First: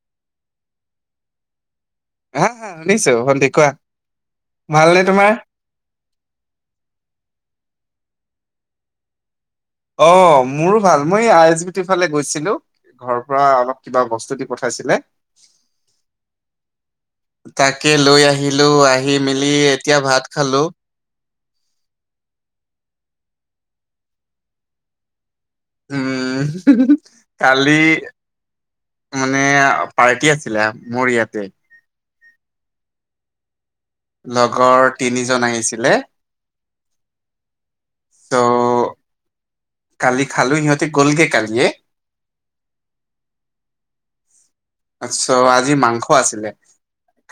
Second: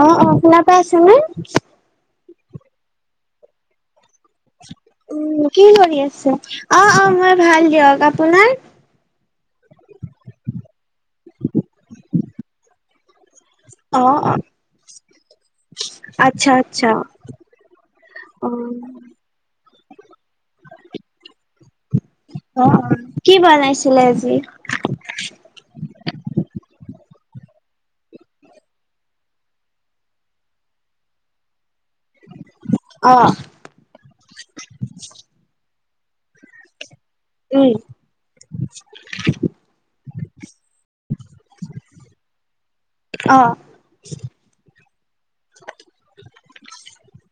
অ, অ শুনা পাই, আছে নে? হা, হা শুনিছোঁ ভণ্টি কোৱা। ভালনে তোমাৰ উম, কি কৰি আছে? অ, অ মই ভাল দিয়ক আপোনাৰ? অ। মোৰো ভাল মই আই ইছ, বি টি ফালে গৈছিলো ঘৰৰ পৰা অলপ কিবা অ', অ', বস্তু দি পঠাইছিলে। আচ্ছা, আচ্ছা, তাকে লৈ আহিলো আহিলো, অ', আহি মিলি এতিয়া ভাত খালোঁ। অ, কি বনাইছিলে আজি? উম, কালি মানে পাৰ্টি আছিলে, মোৰ ইয়াতে। অ। লগৰ তিনিজন আহিছিলে। উম। চ' কালি খালো, সিহঁতে গ'লগে কালিয়ে। অ। চো, আজি মাংস আছিলে।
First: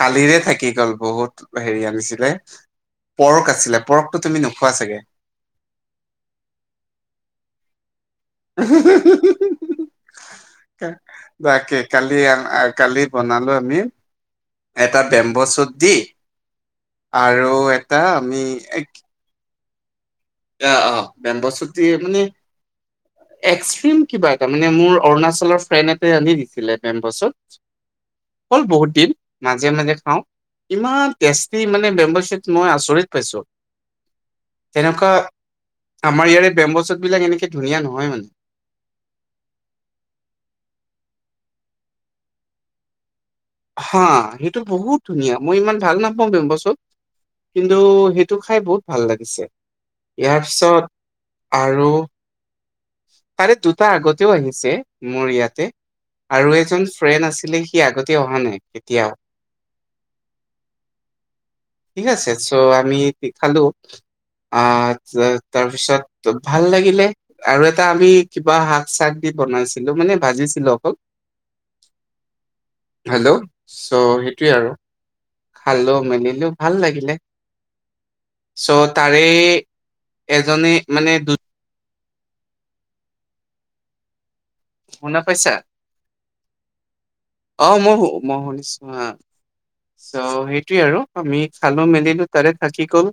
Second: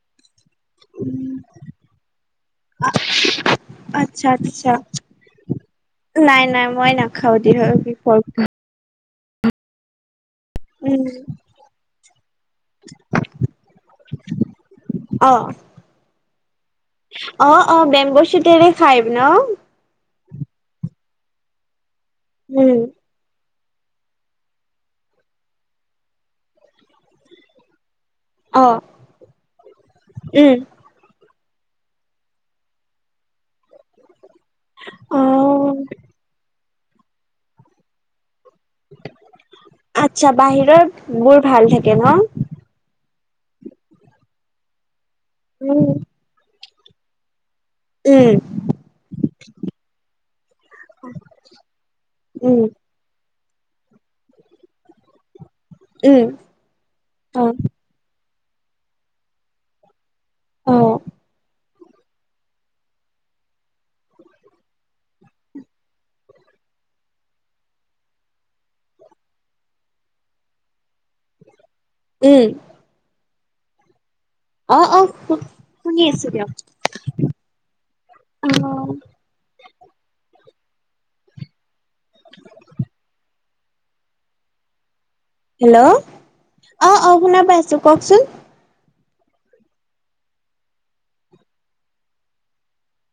কালিৰে থাকি গ'ল, বহুত হেৰি আনিছিলে। পৰক আছিলে, পৰকটো আচ্ছা, তুমি আচ্ছা, নোখোৱা চাগে? নাই, নাই, মই নাখাও দিয়ক পৰক। [inaudible] উম, তাকে, কালি, কালি বনালো আমি। এটা বেম্ব অ', চুট দি, আৰু অ', অ', এটা বেম্ব আমি চুটেৰে খাই ন। অ, অ, বেম্বো শ্বুট মানে উম। এক্সট্ৰিম কিবা এটা, মানে মোৰ অৰুণাচলৰ ফ্ৰেণ্ড এটা আনি দিছিলে বেম্বো শ্বুট। হ'ল অ', বহুত দিন, মাজে, মাজে খাওঁ উম, ইমান টেষ্টি মানে, বেম্বো শ্বুট মই আচৰিত পাইছো তেনেকুৱা। অ', আমাৰ ইয়াৰে বেম্বো শ্বুট বিলাক এনেকে ধুনীয়া নহয় মানে। আচ্ছা, বাহিৰত বোৰ ভাল থাকে ন। হা, সেইটো বহুত ধুনীয়া মই ইমান উম, ভাল নাপাওঁ বেম্বো শ্বুট। কিন্তু উম, সেইটো খাই বহুত ভাল লাগিছে, ইয়াৰ পিছত আৰু। উম, তাৰে দুটা আগতেও আহিছে মোৰ ইয়াতে। উম, আৰু এজন ফ্ৰেণ্ড অ', আছিলে সি আগতে অহা নাই কেতিয়াও। অ, ঠিক আছে, চ', আমি খালো। আহ, তাৰপিছত ভাল লাগিলে। আৰু এটা আমি কিবা শাক চাক দি বনাইছিলো মানে ভাজিছিলো অকল। উম, হেল্ল', চ' সেইটো, আৰু অ অ খালো শুনি আছো দিয়ক মেলিলো ভাল লাগিলে, অ চো এজনে মানে দু খুনা পাইচা? হেল্ল, অ, অ, শুনা অ, পাইছো মই মই কওকচোন শুনিছো আ চ' সেইটোৱে আৰু আমি খালো মেলিলো তাৰে থাকি গ'ল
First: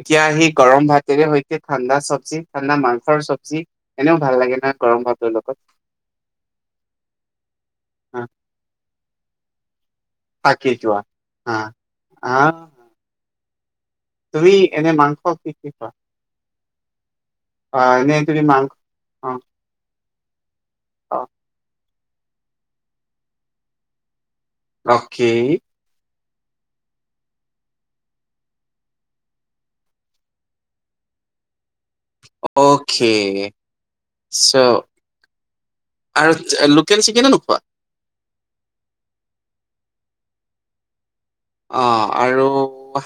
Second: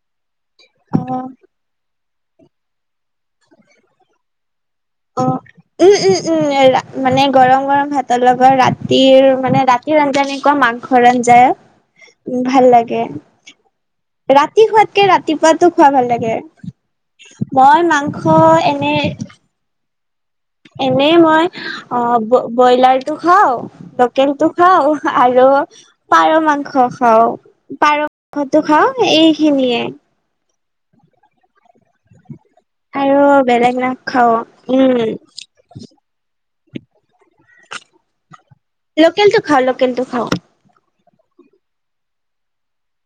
এতিয়া আহি। গৰম ভাতেৰে সৈতে ঠাণ্ডা চব্জি ঠাণ্ডা মাংসৰ চব্জি এনেও ভাল লাগে নহয়। ও অ ভাতৰ লগত উম, উম, উম মানে গৰম গৰম ভাতৰ আহ লগত ৰাতিৰ মানে ৰাতি আঞ্জানে থাকি যোৱা মাংসৰ আঞ্জাই আহ উম ভাল আহ লাগে। তুমি ৰাতি এনে খোৱাতকে মাংস কি কি ৰাতিপুৱাতো খোৱা ভাল লাগে। অ মই এনে মাংস তুমি এনে। অ এনেই অ মই অ ব্ৰইলাৰ টো খাওঁ লোঁকেলটো খাও অকে আৰু পাৰ মাংস খাওঁ পাৰ মাংসটো খাও এই খিনিয়ে। অ, আৰু বেলেগ না খাও উম, আৰু লোকেল চিকেনো নোখোৱা। লোকেল টো খাওঁ লোকেল টো খাওঁ। অ, আৰু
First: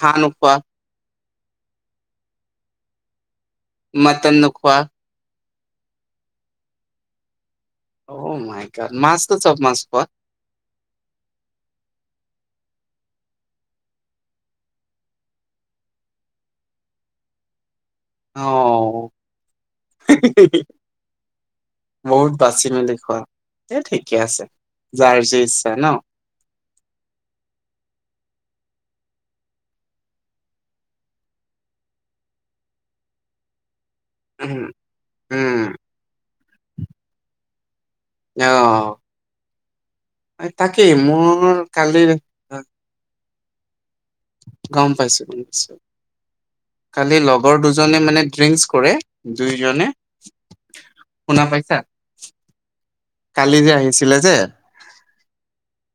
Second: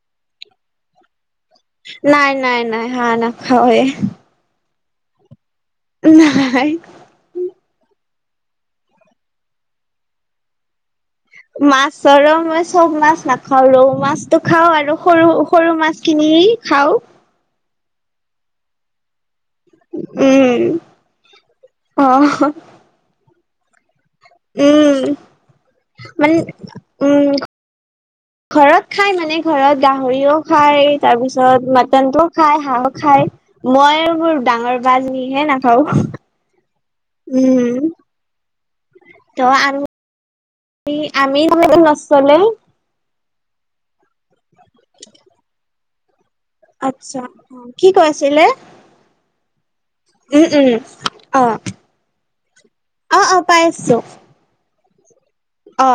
হাঁহ নোখোৱা। নাই নাই নাই হা না মতন নোখোৱা। নাইাই অ, মাছটো চপ মাছ খোৱা। মাছৰ মই চব মাছ নাখাও ৰৌ মাছতটো খাও আৰু সৰু সৰু মাছ খিনি। খাওঁ। অ, উম অ বহুত বাচি মেলি খোৱা এই খোৱা। ঠিকে আছে যাৰ যে ইচ্ছা ন। মান উম, ঘৰত খাই মানে ঘৰত গাহৰিও খায় তাৰপিছত মাটনটোও খায় হাঁহো খায়। মই আৰু মোৰ উম ডাঙৰ বা জনীহে উম নাখাওঁ উম কিয় [unintelligible] ত আমি আমি মোৰ মানে কালি নচলে [unintelligible] আহ, গম পাইছো খালি আচ্ছা লগৰ কি দুজনে মানে কৈছিলে ড্ৰিংকচ কৰে দুইজনে উম উম শুনা অ পাইছা অ', অ', পাই কালি যে আছো আহিছিলে যে অ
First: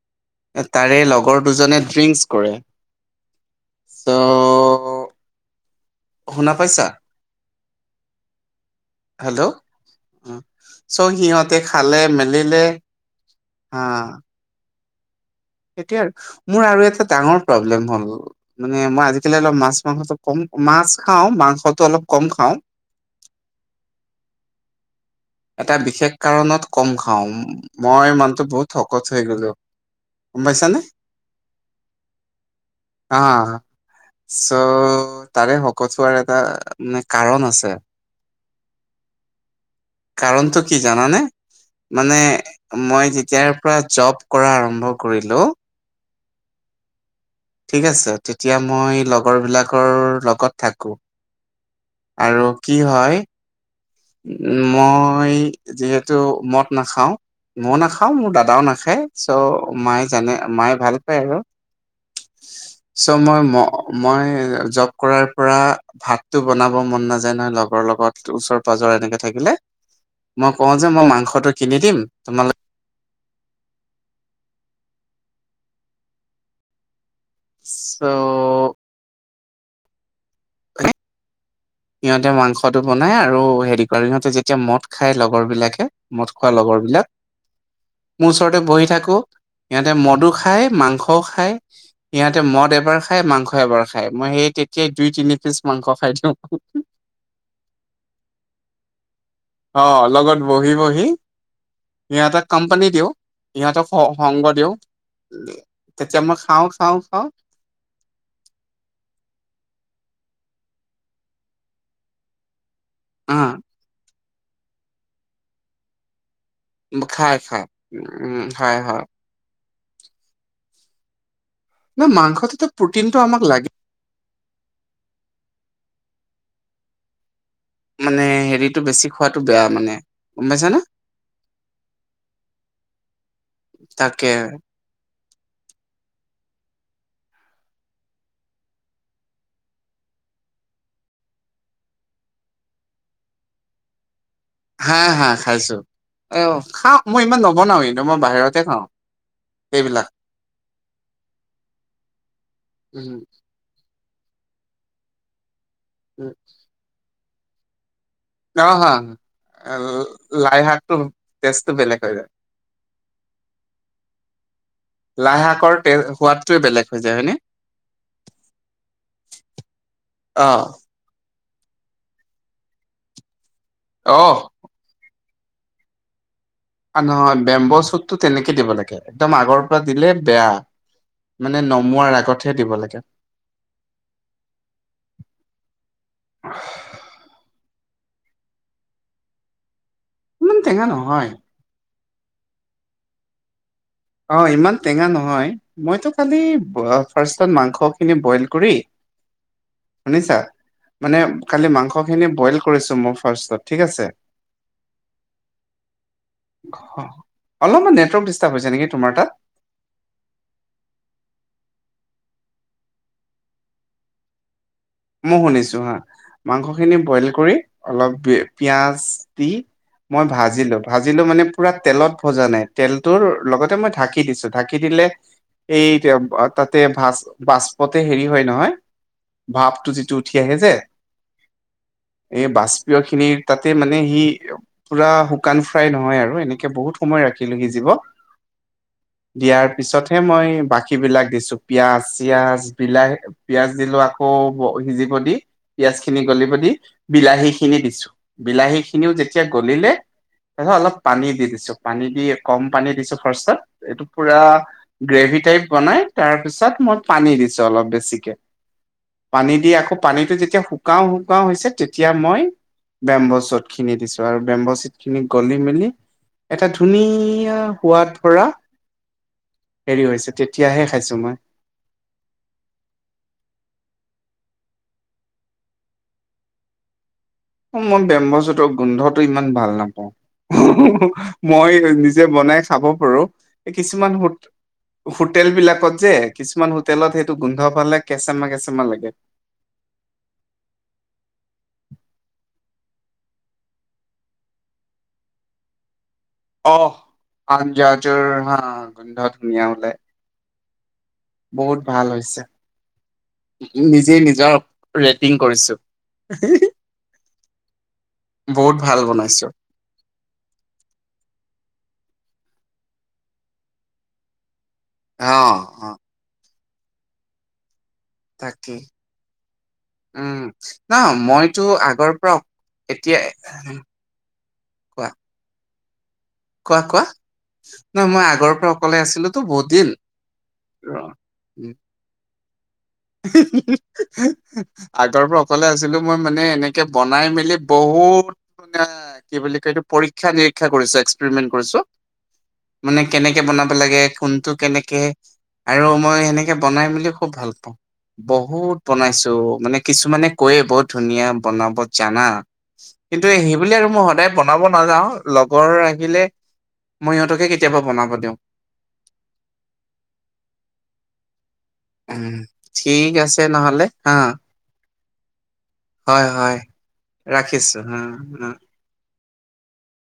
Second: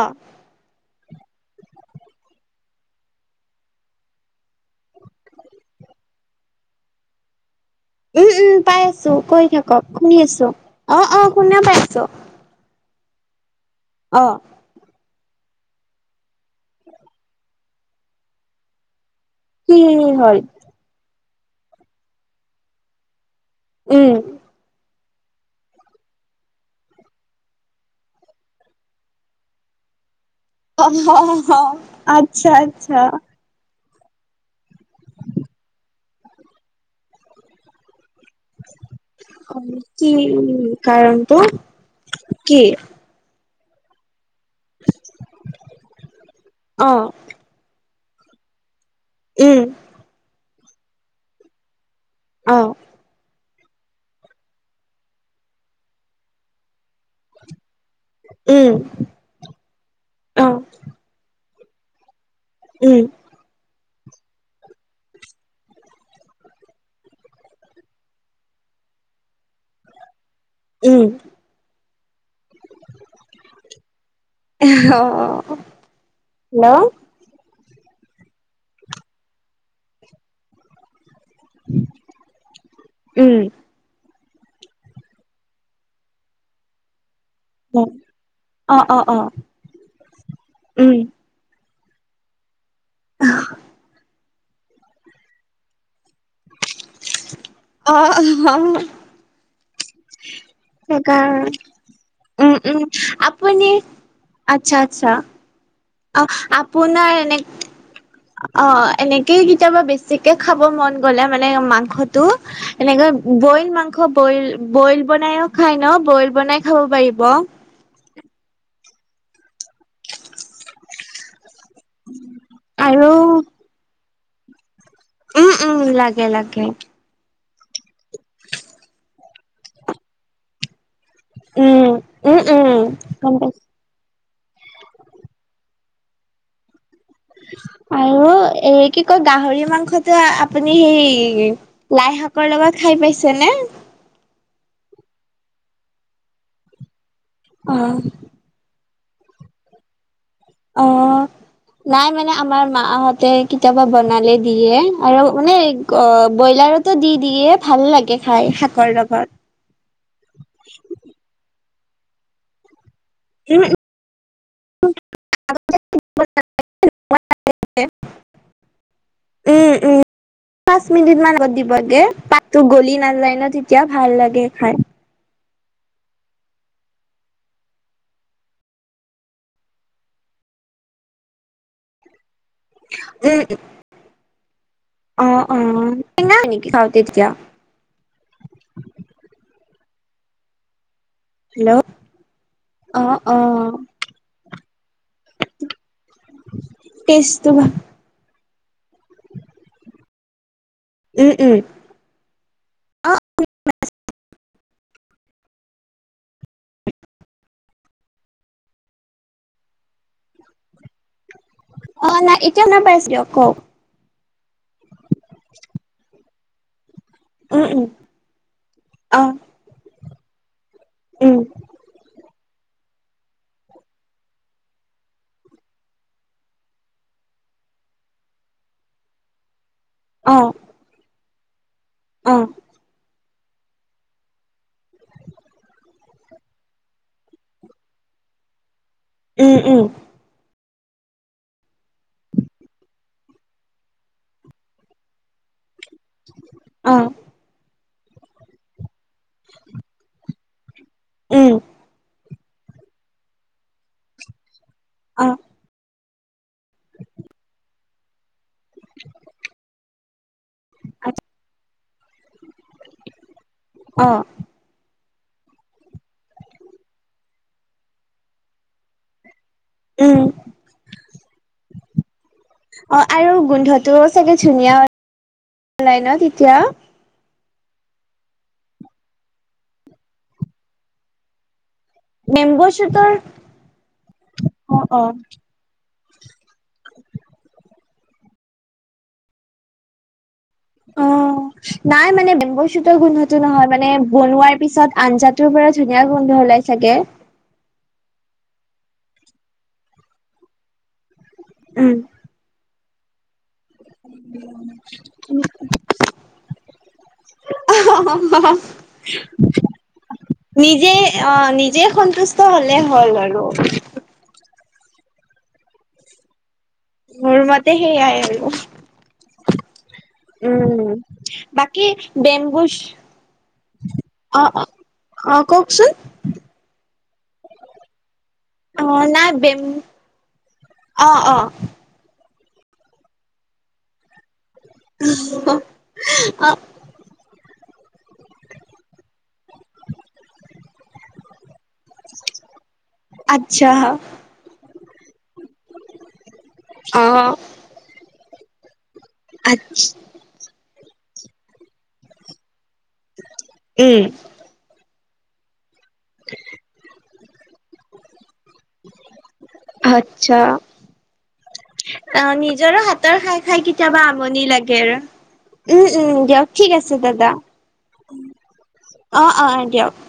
তাৰে লগৰ দুজনে ড্ৰিংকচ কৰে চ শুনা পাইছা উম, উম, পাই আছো কৈ হেল্ল' থাকক শুনি আছো। চ' অ', অ', সিহঁতে শুনা খালে পাইছো মেলিলে হা অ', এতিয়া মোৰ আৰু এটা ডাঙৰ প্ৰব্লেম হ'ল মানে মই আজি এতিয়া অলপ মাছ কি মাংসতো হ'ল কম, মাছ খাওঁ মাংসতটো অলপ কম খাওঁ উম এটা বিশেষ কাৰণত কম খাও মই মানুহ টো বহুত সকত হৈ গলো। গম পাইছানে অ হ হ আচ্ছা আচ্ছা হা চ' তাৰে শকত হোৱাৰ এটা মানে কাৰণ আছে হয় কাৰণতটো কি জানানে মানে কি মই যেতিয়াৰ পৰা জব কৰা আৰম্ভ কৰিলো অ ঠিক আছে তেতিয়া মই লগৰ উম, বিলাকৰ লগত থাকো আৰু অ', কি হয়, মই যিহেতু মদ নাখাও মইও নাখাও মোৰ দাদাও উম, নাখায় চ' মায়ে জানে অ', মায়ে ভাল পায় আৰু উম, চ মই ম মই জব কৰাৰ পৰা ভাতটো বনাব মন নাযায় নহয় লগৰ লগত ওচৰ পাজৰ এনেকে থাকিলে মই কওঁ যে উম, মই মাংসটো কিনি দিম তোমালো অ হেল্ল' চ' সিহঁতে মাংসটো বনাই উম, আৰু হেৰি কৰে সিহঁতে যেতিয়া মদ খাই লগৰ বিলাকে মদ খোৱা লগৰ বিলাক মোৰ ওচৰতে বহি অ', অ', থাকো অ', সিহঁতে মদু খায় উম। মাংসও খায় সিহঁতে মদ এবাৰ খাই মাংস এবাৰ খাই মই সেই তেতিয়াই দুই তিনি পিচ মাংস খাই দিওঁ অ অ অ লগত বহি [unintelligible] বহি সেইকাৰ সিহঁতক উম উম কোম্পানী দিওঁ আপুনি সিহঁতক সংগ দিওঁ আচ্ছা আচ্ছা। তেতিয়া অ মই খাওঁ খাওঁ আপোনাৰ খাওঁ এনে অ এনেকেই কেতিয়াবা বেছিকে খাব মন গলে মানে মাংসত এনেকে আহ বইল মাংস বইল বইল বনাইও খাই ন বইল বনাই খাব পাৰিব। খায় খায় উ হয় হয়। ন মাংসততো আৰু প্ৰটিনটো আমাক লাগি উম উম লাগে লাগে। মানে হেৰিতটো বেছি খোৱাতটো বেয়া মানে গম পাইছা নে? উম উম উম গম পাইছোঁ। তাকে আৰু এ কি কয় গাহৰি মাংসটো আপুনি হেৰি লাই শাকৰ লগত খাই পাইছে নে? হা হা খাইছো অ খাও মই ইমান অ নবনাও এইটো মই বাহিৰতে খাওঁ। এইবিলাক অ নাই মানে আমাৰ উম মাহতে কেতিয়াবা বনালে দিয়ে আৰু মানে উম ব্ৰইলাৰতো দি দিয়ে ভাল লাগে খাই অ শাকৰ লগত অ লাই শাকটো তেজটো বেলেগ হৈ যায় স লাই শাকৰ তে সোৱাদটোৱে বেলেগ হৈ যায় হয় নে উম অ উম প মিনিট মানত দিবগে পাতো গলি নাযায় ন তেতিয়া ভাল অ লাগে খাই নহয় বেম্ব' চুটতো তেনেকে দিব লাগে একদম আগৰ পৰা দিলে বেয়া মানে নমোৱাৰ আগত উ অ অ নাই নেকি খাওঁতেতিয়া ইমান টেঙা নহয় হেল্ল' অ অ অ ইমান টেঙা নহয় মইতো খালি টেষ্টটো ফাৰ্ষত ভাল মাংসখিনি বইল কৰি শুনিছা মানে উম উম কালি মাংসখিনি বইল কৰিছো অ মোৰ ফাৰ্ষত ঠিক আছে অলপমান নেটৱৰ্ক ডিষ্টাৰ্ব হৈছে নেকি তোমাৰ তাত অ নাই এতিয়াও নাপাইছ দিয়ক কওক মই শুনিছো হা মাংসখিনি বইল কৰি উম অলপ পিয়াজ দি মই ভাজিলো। ভাজিলো উম অ উম মানে পুৰা তেলত ভজা নাই তেলটোৰ লগতে মই ঢাকি দিছো ঢাকি দিলে এই তাতে-ভ-ভাচ বাষ্পতে হেৰি হয় নহয় ভাপ উঠি অ আহে যে অ এই বষ্পীয়খিনিৰ তাতে মানে সি পুৰা শুকান ফ্ৰাই নহয় আৰু এনেকে বহুত সময় ৰাখিলো সিজিব। উম দিয়াৰ উম পিছত হে মই বাকীবিলাক দিছোঁ পিয়াজ চিয়াজ বিলাহী পিয়াজ দিলোঁ আকৌ সিজিব দি পিয়াজখিনি গলিব দি অ বিলাহী খিনি দিছোঁ। বিলাহীখিনিও যেতিয়া গলিলে তাৰপিছত অলপ পানী দি উম দিছো পানী দি কম পানী দিছো ফাৰ্ষ্টত এইটো পুৰা অ গ্ৰেভি টাইপ বনাই তাৰপিছত মই পানী দিছো অলপ বেছিকে। পানী দি আকৌ পানীতটো যেতিয়া শুকাও শুকাও হৈছে তেতিয়া মই বেম্বছোদ খিনি অ দিছো আৰু বেম্ব'চোটখিনি গলি মেলি এটা ধুনীয়া সোৱাদ ভৰা হেৰি উম হৈছে তেতিয়াহে খাইছো মই। অ', আৰু গোন্ধটো চাগে ধুনীয়া ওলায় ন তেতিয়া? মই বেম্ব'চোতৰ গোন্ধটো ইমান ভাল নাপাওঁ। [unintelligible] মই নিজে মেম্ব বনাই খাব চুটৰ পাৰো। এই কিছুমানো অ অ হোটেলবিলাকত যে কিছুমান হোটেলত সেইটো গোন্ধ পালে কেঁচেমা কেঁচেমা লাগে। অ', নাই মানে বেম্বচুতৰ গোন্ধটো নহয় মানে বনোৱাৰ পিছত আঞ্জাত টোৰ পৰা ধুনীয়া গোন্ধ ওলাই চাগে। আঞ্জাজৰ হা গোন্ধ ধুনীয়া উলাই। বহুত উম ভাল হৈছে। নিজে নিজৰ ৰেটিং কৰিছো। বহুত ভাল বনাইছো। নিজে অ' নিজে সন্তুষ্ট হ'লে হ'ল আৰু। অ', অ'। মোৰ মতে সেইয়া। তাকে। উম, ন মইতো বাকী আগৰ পৰা বেম্বুচ এতিয়া অ', অ', কোৱা অ' কওঁকচোন? কোৱা কোৱা নহ মই আগৰ পৰা অ অকলে নাই আছিলোতো বেম বহুত দিন অ অ [unintelligible] আগৰ পৰা অকলে আছিলো মই মানে অ এনেকে বনাই মেলি বহুত ধুনীয়া কি বুলি কয় এইটো পৰীক্ষা নিৰীক্ষা কৰিছে। এস্ক প্ৰিমেণ্ট কৰিছো। মানে কেনেকে বনাব আচ্ছা লাগে কোনটো কেনেকে আৰু মই সেনেকে বনাই অ মেলি খুব ভাল পাওঁ। বহুত বনাইছো মানে আচ্ছ কিছুমানে কৈয় বৰ ধুনীয়া বনাব জানা। কিন্তু সেইবুলি আৰু মই উম সদায় বনাব নাযাওঁ লগৰ আহিলে মই সিহঁতকে কেতিয়াবা বনাব দিওঁ। আচ্ছা অ', উম, নিজৰো ঠিক হাতৰ আছে খাই খাই নহ'লে কেতিয়াবা হা আমনি লাগে উম, উম হয় হয় দিয়ক ঠিক আছে দাদা। ৰাখিছো হা হা। অ', অ' দিয়ক।